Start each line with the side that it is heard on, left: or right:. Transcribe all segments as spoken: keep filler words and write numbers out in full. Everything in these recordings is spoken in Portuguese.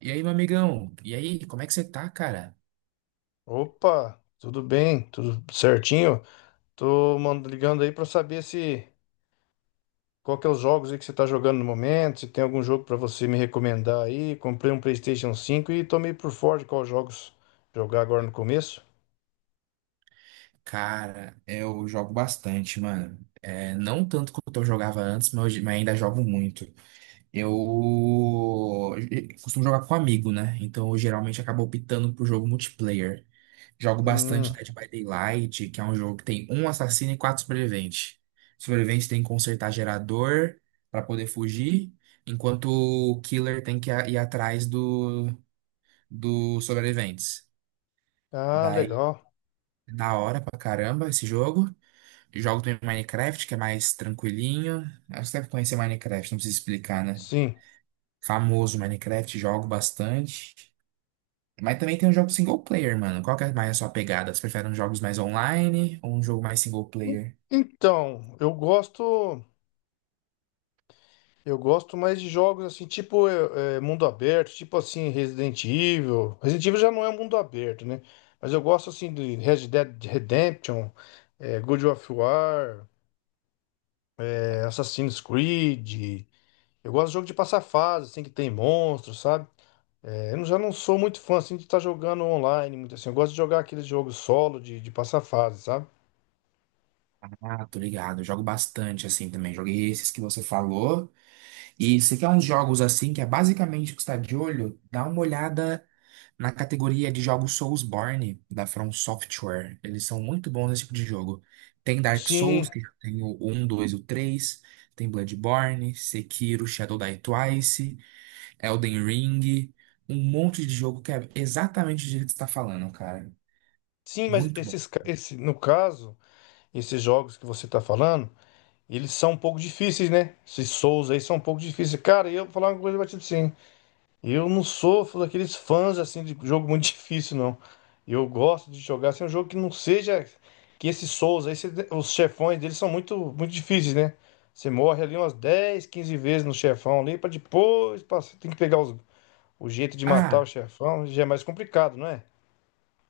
right: E aí, meu amigão? E aí, como é que você tá, cara?
left: Opa, tudo bem? Tudo certinho? Tô mand- ligando aí pra saber se qual que é os jogos aí que você tá jogando no momento, se tem algum jogo pra você me recomendar aí. Comprei um PlayStation cinco e tô meio por fora de quais jogos jogar agora no começo.
right: Cara, eu jogo bastante, mano. É, não tanto quanto eu jogava antes, mas, hoje- mas ainda jogo muito. Eu eu costumo jogar com amigo, né? Então eu geralmente acabo optando pro jogo multiplayer. Jogo
left: Hum,
right: bastante Dead by Daylight, que é um jogo que tem um assassino e quatro sobreviventes. Sobrevivente tem que consertar gerador pra poder fugir, enquanto o killer tem que ir atrás do, dos sobreviventes.
left: ah,
right: Daí
left: legal.
right: da hora pra caramba esse jogo. Jogo também Minecraft, que é mais tranquilinho. Acho que você deve conhecer Minecraft, não precisa explicar, né?
left: Sim.
right: Famoso Minecraft, jogo bastante. Mas também tem um jogo single player, mano. Qual que é mais a sua pegada? Você prefere uns jogos mais online ou um jogo mais single
left: En-
right: player?
left: Então, eu gosto. Eu gosto mais de jogos assim, tipo é, é, mundo aberto, tipo assim Resident Evil. Resident Evil já não é um mundo aberto, né? Mas eu gosto assim de Red Dead Redemption, é, God of War, é, Assassin's Creed. Eu gosto de jogo de passar fase, assim, que tem monstros, sabe? É, eu não- Já não sou muito fã assim de estar jogando online, muito assim. Eu gosto de jogar aqueles jogos solo de, de passar fase, sabe?
right: Ah, tô ligado. Eu jogo bastante assim também. Joguei esses que você falou. E se quer uns jogos assim, que é basicamente o que está de olho, dá uma olhada na categoria de jogos Soulsborne da From Software. Eles são muito bons nesse tipo de jogo. Tem Dark Souls,
left: Sim,
right: que tem o um, dois, e o três, tem Bloodborne, Sekiro, Shadow Die Twice, Elden Ring, um monte de jogo que é exatamente o jeito que você está falando, cara.
left: sim, mas
right: Muito bom.
left: esses, ca- esse, no caso, esses jogos que você tá falando. Eles são um pouco difíceis, né? Esses Souls aí são um pouco difíceis. Cara, eu vou falar uma coisa pra ti, sim. Eu não sofro daqueles fãs assim de jogo muito difícil, não. Eu gosto de jogar assim, um jogo que não seja que esses Souls aí, cê- os chefões deles são muito, muito difíceis, né? Você morre ali umas dez, quinze vezes no chefão ali, pra depois passar. Tem que pegar os- O jeito de matar o
right: Ah,
left: chefão já é mais complicado, não é?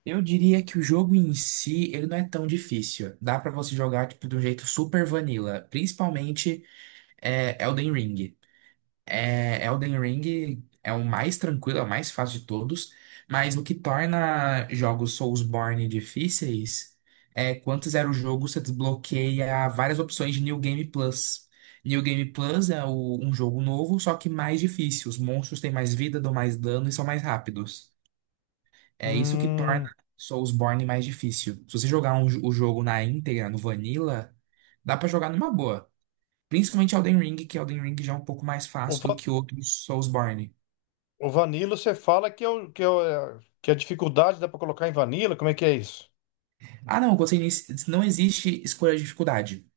right: eu diria que o jogo em si, ele não é tão difícil. Dá pra você jogar tipo de um jeito super vanilla, principalmente é, Elden Ring. É, Elden Ring é o mais tranquilo, é o mais fácil de todos, mas o que torna jogos Soulsborne difíceis é quando você zera o jogo, você desbloqueia várias opções de New Game Plus. New Game Plus é o- um jogo novo, só que mais difícil. Os monstros têm mais vida, dão mais dano e são mais rápidos. É isso que torna
left: Hum,
right: Soulsborne mais difícil. Se você jogar um jo- o jogo na íntegra, no Vanilla, dá pra jogar numa boa. Principalmente Elden Ring, que Elden Ring já é um pouco mais
left: o,
right: fácil do
left: va-
right: que outros Soulsborne.
left: o Vanilla, você fala que é, o, que, é o- que a dificuldade dá pra colocar em Vanilla? Como é que é isso?
right: Ah, não, eu gostei nisso. Não existe escolha de dificuldade.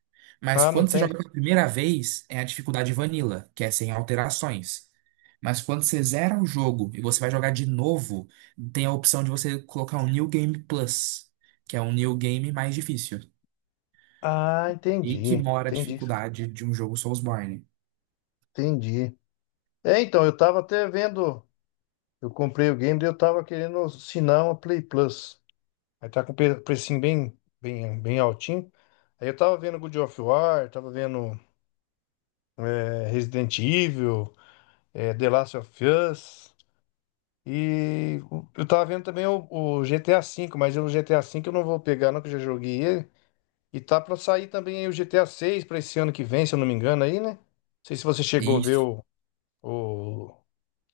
right: Mas
left: Ah, não
right: quando você
left: tem?
right: joga pela primeira vez, é a dificuldade vanilla, que é sem alterações. Mas quando você zera o jogo e você vai jogar de novo, tem a opção de você colocar um New Game Plus, que é um New Game mais difícil.
left: Ah,
right: E que
left: entendi.
right: mora a
left: Entendi.
right: dificuldade de um jogo Soulsborne.
left: Entendi. É, então, eu tava até vendo. Eu comprei o game e eu tava querendo assinar uma Play Plus. Aí tá com pre- precinho bem, bem, bem altinho. Aí eu tava vendo God of War, tava vendo é, Resident Evil, é, The Last of Us. E eu tava vendo também o, o G T A cinco V, mas o G T A cinco V eu não vou pegar, não, que eu já joguei ele. E tá pra sair também aí o G T A seis seis pra esse ano que vem, se eu não me engano, aí, né? Não sei se você chegou a
right: E
left: ver o O...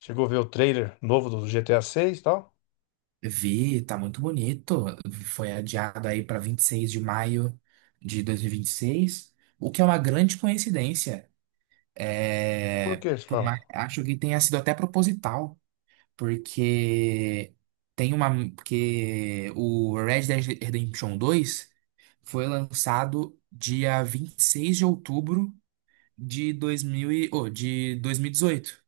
left: Chegou a ver o trailer novo do G T A seis e tal?
right: vi, tá muito bonito. Foi adiado aí para vinte e seis de maio de dois mil e e vinte e seis, o que é uma grande coincidência.
left: Por
right: É,
left: que você
right: por mais-
left: fala?
right: acho que tenha sido até proposital, porque tem uma, porque o Red Dead Redemption dois foi lançado dia vinte e seis de outubro de dois mil e, oh, de dois mil e dezoito.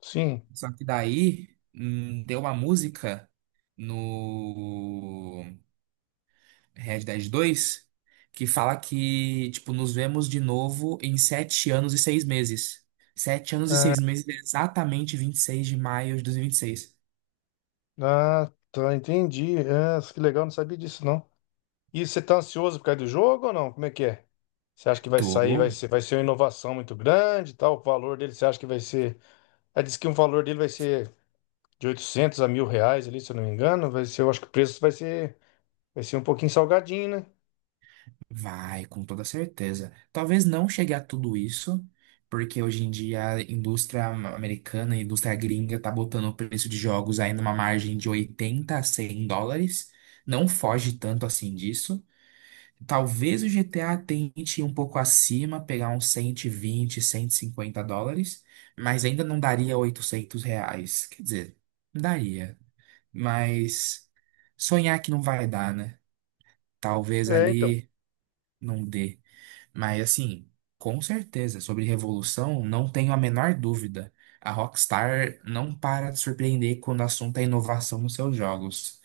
left: Sim.
right: Só que daí, hum, deu uma música no Red Dead dois, que fala que, tipo, nos vemos de novo em sete anos e seis meses. Sete anos e seis meses, é exatamente vinte e seis de maio de dois mil e e vinte e seis.
left: Ah, tá, entendi. Ah, que legal, não sabia disso, não. E você tá ansioso por causa do jogo ou não? Como é que é? Você acha que vai sair,
right: Tô,
left: vai ser, vai ser uma inovação muito grande e tal? O valor dele, você acha que vai ser... Ah, diz que o valor dele vai ser de oitocentos a mil reais ali, se eu não me engano. Vai ser, eu acho que o preço vai ser, vai ser um pouquinho salgadinho, né?
right: vai, com toda certeza. Talvez não chegue a tudo isso, porque hoje em dia a indústria americana, a indústria gringa, tá botando o preço de jogos aí numa margem de oitenta a cem dólares. Não foge tanto assim disso. Talvez o G T A tente ir um pouco acima, pegar uns cento e vinte, cento e cinquenta dólares, mas ainda não daria oitocentos reais. Quer dizer, daria, mas sonhar que não vai dar, né? Talvez
left: É, então.
right: ali não dê. Mas assim, com certeza, sobre revolução, não tenho a menor dúvida. A Rockstar não para de surpreender quando o assunto é inovação nos seus jogos.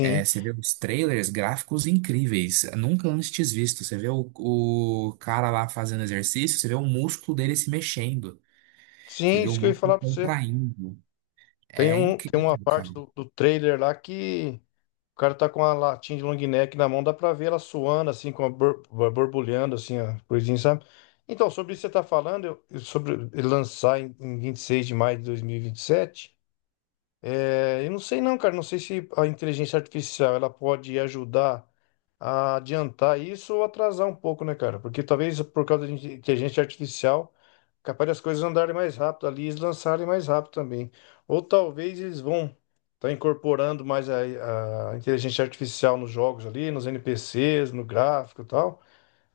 right: É, você vê os trailers, gráficos incríveis, nunca antes visto. Você vê o, o cara lá fazendo exercício, você vê o músculo dele se mexendo, você
left: Sim,
right: vê o
left: isso que eu ia
right: músculo
left: falar pra você.
right: contraindo.
left: Tem
right: É
left: um, tem uma
right: incrível, cara.
left: parte do, do trailer lá que o cara tá com a latinha de long neck na mão, dá pra ver ela suando, assim, com a bor- bor- borbulhando, assim, a coisinha, sabe? Então, sobre isso que você tá falando, eu- eu sobre ele lançar em, em vinte e seis de maio de dois mil e e vinte e sete, é, eu não sei não, cara. Não sei se a inteligência artificial ela pode ajudar a adiantar isso ou atrasar um pouco, né, cara? Porque talvez por causa da inte- inteligência artificial, capaz das coisas andarem mais rápido ali, eles lançarem mais rápido também. Ou talvez eles vão estar incorporando mais a, a inteligência artificial nos jogos ali, nos N P Cs, no gráfico e tal.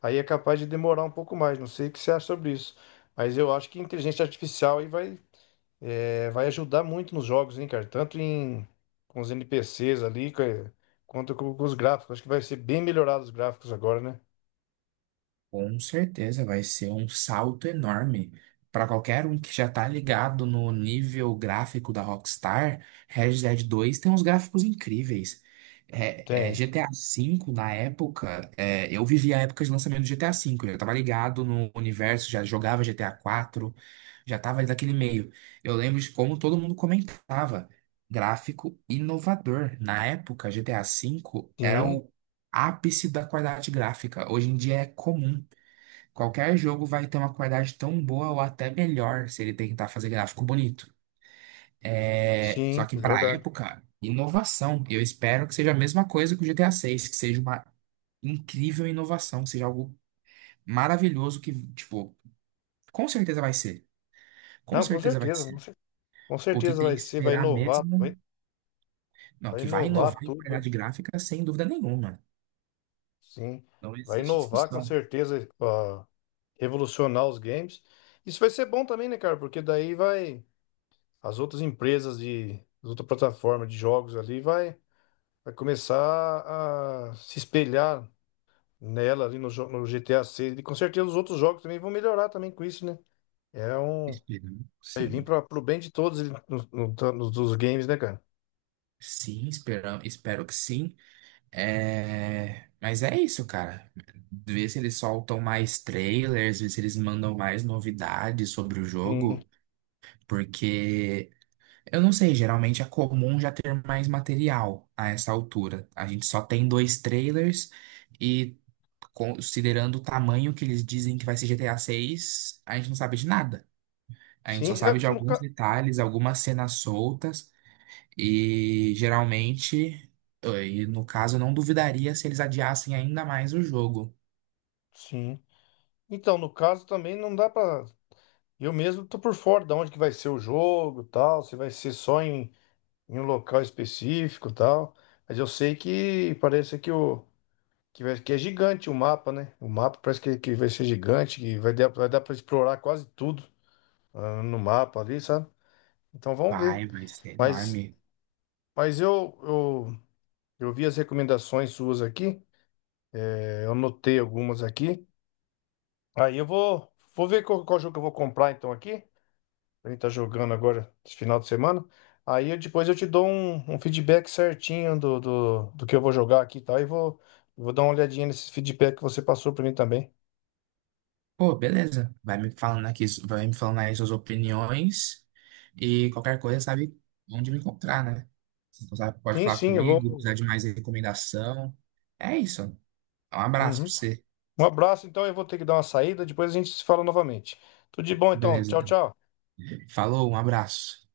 left: Aí é capaz de demorar um pouco mais. Não sei o que você acha sobre isso. Mas eu acho que inteligência artificial aí vai é, vai ajudar muito nos jogos, hein, cara? Tanto em, com os N P Cs ali, ca- quanto com, com os gráficos. Acho que vai ser bem melhorado os gráficos agora, né?
right: Com certeza vai ser um salto enorme. Para qualquer um que já tá ligado no nível gráfico da Rockstar, Red Dead dois tem uns gráficos incríveis. É, é,
left: Tem.
right: G T A V, na época, é, eu vivi a época de lançamento do G T A V, eu já tava ligado no universo, já jogava G T A quatro, já tava ali naquele meio. Eu lembro de como todo mundo comentava. Gráfico inovador. Na época, G T A V era
left: Sim,
right: o ápice da qualidade gráfica. Hoje em dia é comum. Qualquer jogo vai ter uma qualidade tão boa ou até melhor se ele tentar fazer gráfico bonito. É,
left: sim,
right: só que para
left: verdade.
right: época, inovação. Eu espero que seja a mesma coisa que o G T A seis, que seja uma incrível inovação, seja algo maravilhoso que, tipo, com certeza vai ser. Com
left: Não, com
right: certeza vai
left: certeza. Com
right: ser.
left: cer- com
right: O que
left: certeza
right: tem
left: vai
right: que
left: ser, vai
right: esperar
left: inovar,
right: mesmo,
left: vai,
right: não,
left: vai
right: que vai
left: inovar
right: inovar em
left: tudo.
right: qualidade gráfica sem dúvida nenhuma.
left: Sim,
right: Não
left: vai
right: existe
left: inovar com
right: discussão.
left: certeza, ó, revolucionar os games. Isso vai ser bom também, né, cara? Porque daí vai, as outras empresas de, as outras plataformas de jogos ali vai, vai começar a se espelhar nela ali no, jo- no G T A seis. E com certeza os outros jogos também vão melhorar também com isso, né? É um.
right: Esperamos,
left: Vai vir
right: sim.
left: para pro bem de todos ele- no, no- no- dos games, né, cara?
right: Sim, esperamos, espero que sim. É, mas é isso, cara. Ver se eles soltam mais trailers, ver se eles mandam mais novidades sobre o
left: Sim.
right: jogo, porque eu não sei, geralmente é comum já ter mais material a essa altura. A gente só tem dois trailers e considerando o tamanho que eles dizem que vai ser G T A seis, a seis, a gente não sabe de nada. A gente só
left: Sim,
right: sabe de
left: é, no
right: alguns
left: ca...
right: detalhes, algumas cenas soltas. E geralmente, eh, e no caso, eu não duvidaria se eles adiassem ainda mais o jogo.
left: Sim. Então, no caso também não dá pra. Eu mesmo tô por fora de onde que vai ser o jogo, e tal, se vai ser só em, em um local específico, e tal. Mas eu sei que parece que o que, vai- que é gigante o mapa, né? O mapa parece que, que vai ser gigante, que vai dar, vai dar para explorar quase tudo ah, no mapa ali, sabe? Então vamos ver.
right: Vai, vai ser
left: Mas,
right: enorme.
left: mas eu, eu, eu vi as recomendações suas aqui, é, eu anotei algumas aqui. Aí eu vou, vou ver qual, qual jogo que eu vou comprar então aqui. A gente tá jogando agora esse final de semana. Aí eu- depois eu te dou um, um feedback certinho do, do, do que eu vou jogar aqui e tal. E vou, vou dar uma olhadinha nesse feedback que você passou para mim também.
right: Pô, beleza. Vai me falando aqui, vai me falando aí suas opiniões e qualquer coisa sabe onde me encontrar, né? Então, sabe, pode
left: Sim,
right: falar
left: sim, eu vou.
right: comigo, precisar de mais recomendação. É isso. Um abraço pra
left: Uhum.
right: você.
left: Um abraço, então eu vou ter que dar uma saída, depois a gente se fala novamente. Tudo de bom, então.
right: Beleza.
left: Tchau, tchau.
right: Falou, um abraço.